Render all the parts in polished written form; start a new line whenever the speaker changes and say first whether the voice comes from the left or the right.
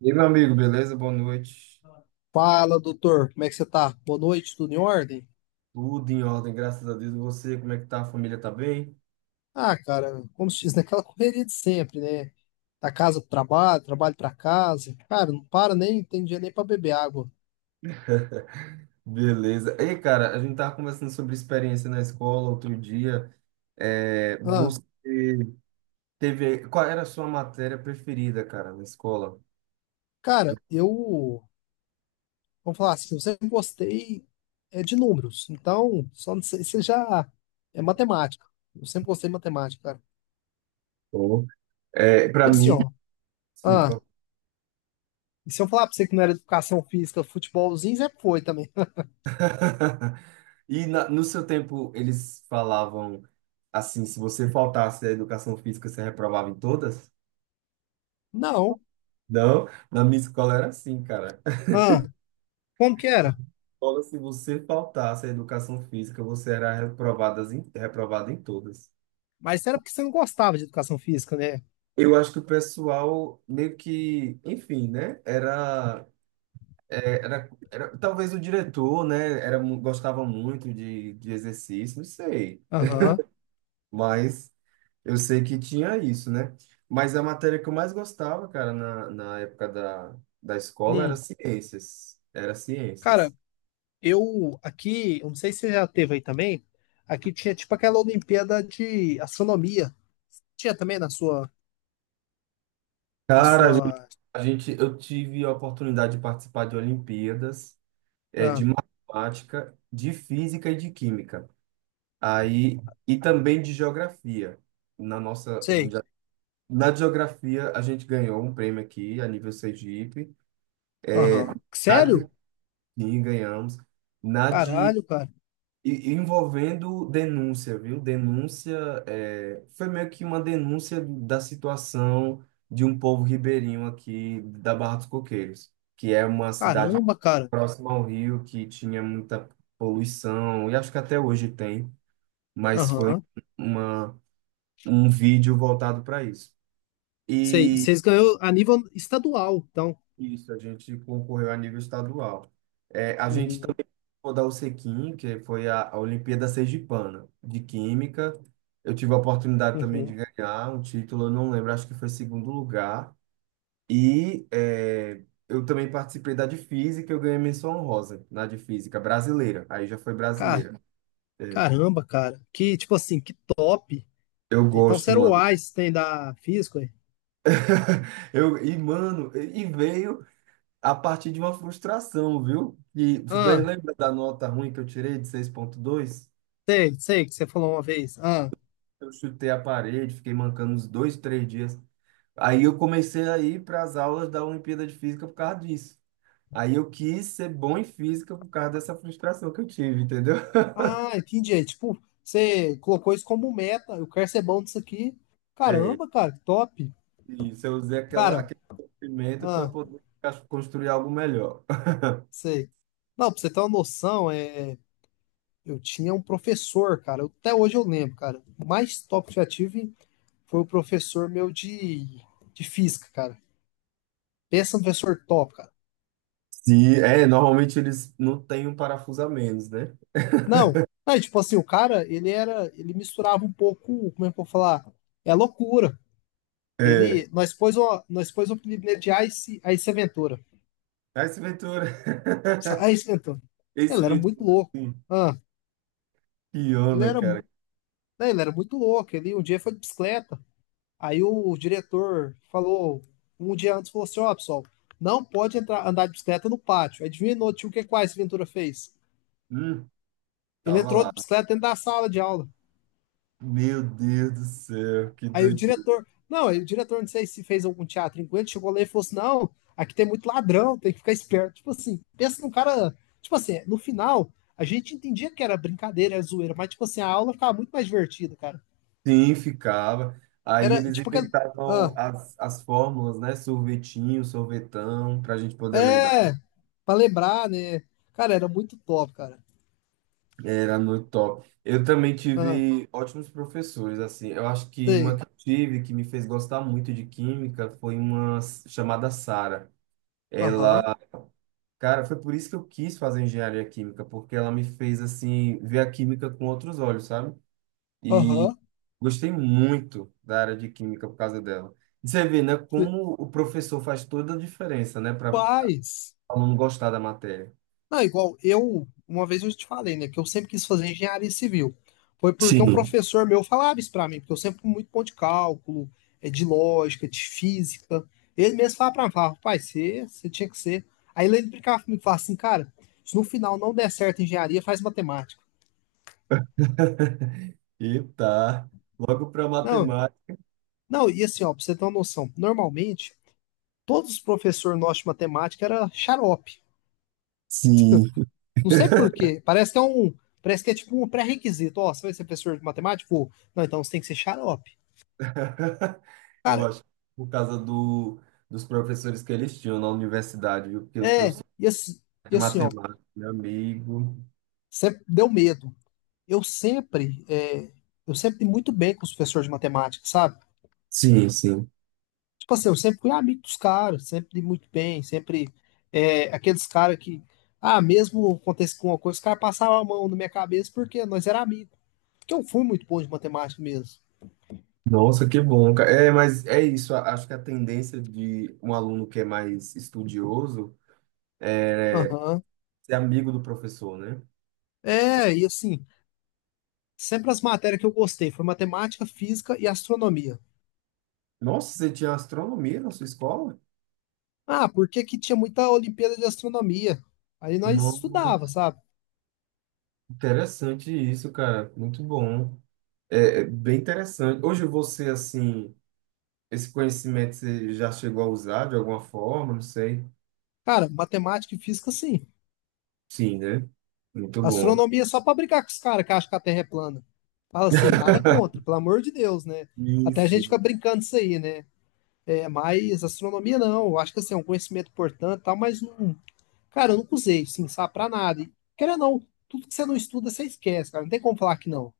right: E aí, meu amigo, beleza? Boa noite.
left: Fala, doutor, como é que você tá? Boa noite, tudo em ordem?
right: Tudo em ordem, graças a Deus. E você, como é que tá? A família tá bem?
left: Cara, como se diz, naquela correria de sempre, né? Da casa pro trabalho, trabalho pra casa. Cara, não para nem, tem dia nem pra beber água.
right: Beleza. Ei, cara, a gente tava conversando sobre experiência na escola outro dia. É,
left: Ah,
right: Qual era a sua matéria preferida, cara, na escola?
left: cara, eu, vamos falar assim, eu sempre gostei de números, então, só não sei, você já é matemática. Eu sempre gostei de matemática, cara.
right: Pô. É, para
left: E assim,
right: mim,
left: ó,
right: sim.
left: ah, e se eu falar pra você que não era educação física, futebolzinho, sempre foi também.
right: E no seu tempo, eles falavam assim, se você faltasse a educação física, você reprovava em todas?
left: Não,
right: Não, na minha escola era assim, cara.
left: ah, como que era?
right: Escola, se você faltasse a educação física, você era reprovado em todas.
left: Mas era porque você não gostava de educação física, né?
right: Eu acho que o pessoal meio que, enfim, né? Era talvez o diretor, né? Gostava muito de exercício, não sei.
left: Aham.
right: Mas eu sei que tinha isso, né? Mas a matéria que eu mais gostava, cara, na época da escola era
left: Hum.
right: ciências. Era
left: Cara,
right: ciências.
left: eu aqui, eu não sei se você já teve aí também, aqui tinha tipo aquela Olimpíada de astronomia. Tinha também na sua, na
right: Cara,
left: sua,
right: eu tive a oportunidade de participar de Olimpíadas. É,
left: ah,
right: de matemática, de física e de química. Aí, e também de geografia. Na nossa, a gente
left: sei.
right: já, na de geografia, a gente ganhou um prêmio aqui a nível Sergipe.
left: Aham.
right: Na de
left: Sério?
right: química, ganhamos. Na de.
left: Caralho, cara.
right: Envolvendo denúncia, viu? Foi meio que uma denúncia da situação de um povo ribeirinho aqui da Barra dos Coqueiros, que é uma cidade
left: Caramba, cara.
right: próxima ao rio que tinha muita poluição, e acho que até hoje tem. Mas foi
left: Aham.
right: uma, um vídeo voltado para isso.
left: Sei,
right: E
left: vocês ganhou a nível estadual, então.
right: isso, a gente concorreu a nível estadual. É, a gente
left: Uhum.
right: também rodou o Sequim, que foi a Olimpíada Sergipana de Química. Eu tive a oportunidade também de
left: Uhum.
right: ganhar um título, eu não lembro, acho que foi segundo lugar. Eu também participei da de Física, eu ganhei menção honrosa na de Física brasileira. Aí já foi
left: Cara,
right: brasileira. É,
left: caramba, cara. Que tipo assim, que top.
right: eu
left: Então você
right: gosto,
left: era o
right: mano.
left: Einstein da física,
right: Eu, mano, e veio. A partir de uma frustração, viu? E você
left: hein?
right: lembra da nota ruim que eu tirei de 6,2?
left: Sei, sei que você falou uma vez.
right: Eu chutei a parede, fiquei mancando uns dois, três dias. Aí eu comecei a ir para as aulas da Olimpíada de Física por causa disso. Aí eu quis ser bom em física por causa dessa frustração que eu tive, entendeu?
left: Entendi. É, tipo, você colocou isso como meta. Eu quero ser bom nisso aqui.
right: É,
left: Caramba, cara, que top.
right: isso, eu usei
left: Cara,
right: aquele sofrimento para
left: ah,
right: poder construir algo melhor.
left: sei. Não, pra você ter uma noção, eu tinha um professor, cara. Até hoje eu lembro, cara. O mais top que eu já tive foi o professor meu de física, cara. Pensa no professor top, cara.
right: Sim, é, normalmente eles não têm um parafuso a menos, né?
left: Não, não, tipo assim, o cara, ele era, ele misturava um pouco, como é que eu vou falar? É loucura.
right: É.
left: Ele, nós pôs o apelido de Ice, Ice Ventura.
right: Ah, Esse Ventura.
left: Ice Ventura. Ele
right: Esse
left: era muito
right: Ventura.
left: louco.
right: Sim.
left: Ah,
right: Que
left: ele
right: onda,
left: era,
right: cara.
left: né, ele era muito louco. Ele um dia foi de bicicleta. Aí o diretor falou, um dia antes, falou assim: Ó, pessoal, não pode entrar, andar de bicicleta no pátio. Adivinha, no tio, o que que o Ice Ventura fez?
right: Hum,
left: Ele
right: tava
left: entrou
right: lá.
left: de bicicleta dentro da sala de aula.
right: Meu Deus do céu, que doideira.
left: Aí o diretor, não sei se fez algum teatro enquanto ele chegou lá e falou assim: não, aqui tem muito ladrão, tem que ficar esperto. Tipo assim, pensa num cara. Tipo assim, no final, a gente entendia que era brincadeira, era zoeira, mas tipo assim, a aula ficava muito mais divertida, cara.
right: Sim, ficava. Aí
left: Era
right: eles
left: tipo aquela. Ah,
right: inventavam as fórmulas, né? Sorvetinho, sorvetão, pra gente poder lembrar.
left: é, pra lembrar, né? Cara, era muito top, cara.
right: Era muito top. Eu também
left: Ah,
right: tive ótimos professores, assim. Eu acho que uma
left: sei.
right: que eu tive que me fez gostar muito de química foi uma chamada Sara.
left: Aham,
right: Ela, cara, foi por isso que eu quis fazer engenharia química, porque ela me fez, assim, ver a química com outros olhos, sabe? e
left: aham.
right: Gostei muito da área de química por causa dela. E você vê, né,
left: Sei.
right: como o professor faz toda a diferença, né, para o
left: Paz.
right: aluno gostar da matéria.
left: Não, igual eu, uma vez eu te falei, né, que eu sempre quis fazer engenharia civil. Foi porque um
right: Sim,
left: professor meu falava isso pra mim, porque eu sempre fui muito bom de cálculo, de lógica, de física. Ele mesmo falava pra mim, falava, pai, você tinha que ser. Aí ele brincava comigo, falava assim, cara, se no final não der certo engenharia, faz matemática.
right: e tá, logo para
left: Não,
right: matemática,
left: não, e assim, ó, pra você ter uma noção, normalmente, todos os professores nossos de matemática era xarope.
right: sim.
left: Não sei por quê, parece que é um, parece que é tipo um pré-requisito, ó, você vai ser professor de matemática? Pô, não, então você tem que ser xarope.
right: Eu
left: Cara,
right: acho, que por causa dos professores que eles tinham na universidade, viu? Porque os
left: é,
right: professores
left: e assim, e
right: de
left: assim, ó,
right: matemática, meu amigo.
left: sempre deu medo. Eu sempre, é, eu sempre dei muito bem com os professores de matemática, sabe?
right: Sim, sim.
left: Tipo assim, eu sempre fui amigo dos caras, sempre dei muito bem, sempre, aqueles caras que, mesmo acontece com uma coisa, os caras passavam a mão na minha cabeça porque nós era amigos. Porque eu fui muito bom de matemática mesmo.
right: Nossa, que bom, cara. É, mas é isso. Acho que a tendência de um aluno que é mais estudioso é,
left: Aham.
right: ser amigo do professor, né?
left: É, e assim, sempre as matérias que eu gostei foi matemática, física e astronomia.
right: Nossa, você tinha astronomia na sua escola?
left: Ah, porque que tinha muita Olimpíada de Astronomia? Aí nós estudava,
right: Nossa,
left: sabe?
right: interessante isso, cara. Muito bom. É, é bem interessante. Hoje você, assim, esse conhecimento você já chegou a usar de alguma forma, não sei.
left: Cara, matemática e física, sim.
right: Sim, né? Muito bom.
left: Astronomia é só pra brincar com os caras que acham que a Terra é plana. Fala assim, nada contra, pelo amor de Deus, né?
right: Sim,
left: Até a gente fica
right: sim.
left: brincando disso aí, né? É, mas astronomia não. Eu acho que assim, é um conhecimento importante e tal, mas não. Cara, eu nunca usei, sim, sabe, pra nada. E, querendo ou não, tudo que você não estuda, você esquece, cara. Não tem como falar que não.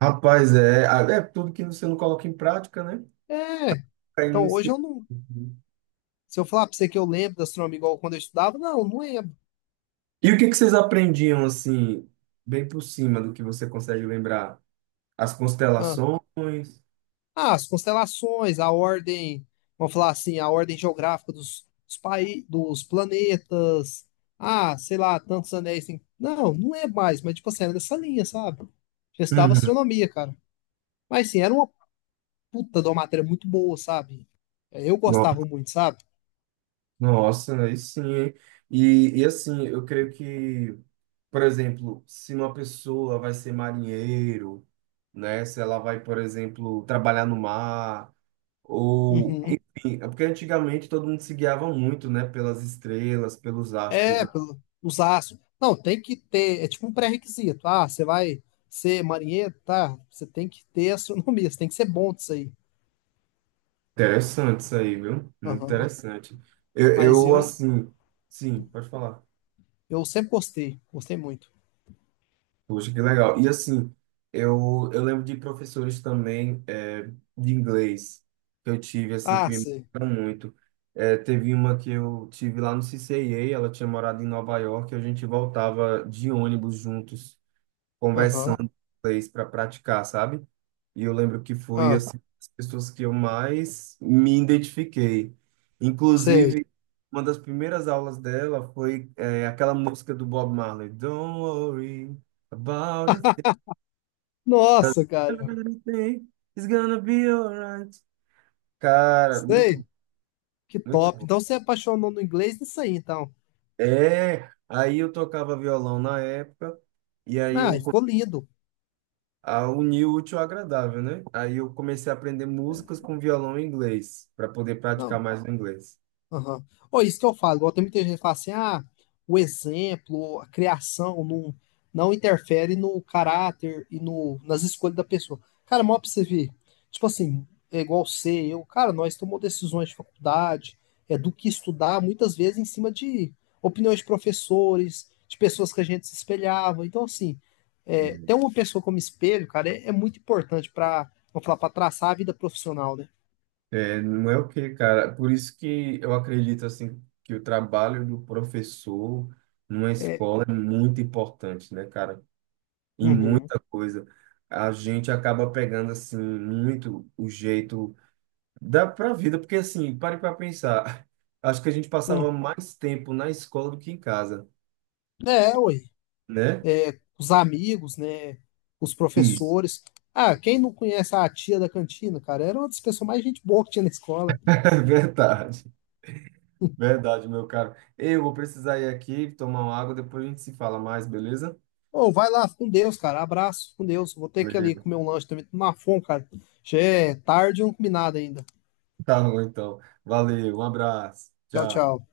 right: Rapaz, é tudo que você não coloca em prática, né?
left: É,
right: Aí não
left: então hoje
right: esquece.
left: eu não. Se eu falar pra você que eu lembro da astronomia igual quando eu estudava, não, não lembro.
right: E o que que vocês aprendiam, assim, bem por cima do que você consegue lembrar? As
left: Ah,
right: constelações?
left: As constelações, a ordem, vamos falar assim, a ordem geográfica dos, dos, dos planetas. Ah, sei lá, tantos anéis. Não, não é mais, mas tipo assim, era nessa linha, sabe? Já estudava
right: Uhum.
left: astronomia, cara. Mas sim, era uma puta de uma matéria muito boa, sabe? É, eu
right: No-
left: gostava muito, sabe?
right: Nossa, aí sim, hein? E assim, eu creio que, por exemplo, se uma pessoa vai ser marinheiro, né? Se ela vai, por exemplo, trabalhar no mar, ou
left: Uhum.
right: enfim, é porque antigamente todo mundo se guiava muito, né? Pelas estrelas, pelos astros,
left: É,
right: né?
left: pelo, os astros. Não, tem que ter, é tipo um pré-requisito. Ah, você vai ser marinheiro, tá? Você tem que ter astronomia, você tem que ser bom disso aí.
right: Interessante isso aí, viu? Muito
left: Aham.
right: interessante. Eu,
left: Mas
right: eu
left: eu.
right: assim, sim, pode falar.
left: Eu sempre gostei, gostei muito.
right: Puxa, que legal. E assim, eu lembro de professores também, de inglês que eu tive, assim, que
left: Ah,
right: me
left: sei.
right: marcaram muito. É, teve uma que eu tive lá no CCIA, ela tinha morado em Nova York, e a gente voltava de ônibus juntos
left: Aham.
right: conversando em inglês para praticar, sabe? E eu lembro que foi
left: Ah,
right: assim, as pessoas que eu mais me identifiquei.
left: sei.
right: Inclusive, uma das primeiras aulas dela foi aquela música do Bob Marley, Don't worry about a thing, 'cause
left: Nossa, cara.
right: everything is gonna be alright. Cara,
left: Sei.
right: muito,
left: Que
right: muito
left: top.
right: bom.
left: Então você apaixonou no inglês nisso aí, então.
right: É, aí eu tocava violão na época, e aí
left: Ah,
right: eu
left: e ficou lindo.
right: a unir o útil ao agradável, né? Aí eu comecei a aprender músicas com violão em inglês, para poder praticar
left: Não,
right: mais o inglês.
left: aham. Ó, isso que eu falo, igual tem muita gente que fala assim, ah, o exemplo, a criação não, não interfere no caráter e no, nas escolhas da pessoa. Cara, mal pra você ver, tipo assim, é igual você, eu, cara, nós tomamos decisões de faculdade, é do que estudar, muitas vezes em cima de opiniões de professores, de pessoas que a gente se espelhava. Então, assim, ter uma pessoa como espelho, cara, é muito importante pra, vamos falar, pra traçar a vida profissional, né?
right: É, não é o quê, cara? Por isso que eu acredito, assim, que o trabalho do professor numa
left: É,
right: escola é muito importante, né, cara? Em
left: uhum,
right: muita coisa. A gente acaba pegando, assim, muito o jeito da pra vida, porque, assim, pare para pensar. Acho que a gente passava
left: hum.
right: mais tempo na escola do que em casa,
left: É, ué.
right: né?
left: É, os amigos, né? Os
right: Isso.
left: professores. Ah, quem não conhece a tia da cantina, cara? Era uma das pessoas mais gente boa que tinha na escola.
right: É verdade. Verdade, meu caro. Eu vou precisar ir aqui tomar uma água, depois a gente se fala mais, beleza?
left: Ô, vai lá, com Deus, cara. Abraço, com Deus. Vou ter que ir ali
right: Beleza.
left: comer um lanche também. Tô na fome, cara. Já é tarde e não comi nada ainda.
right: Tá bom, então. Valeu, um abraço.
left: Tchau,
right: Tchau.
left: tchau.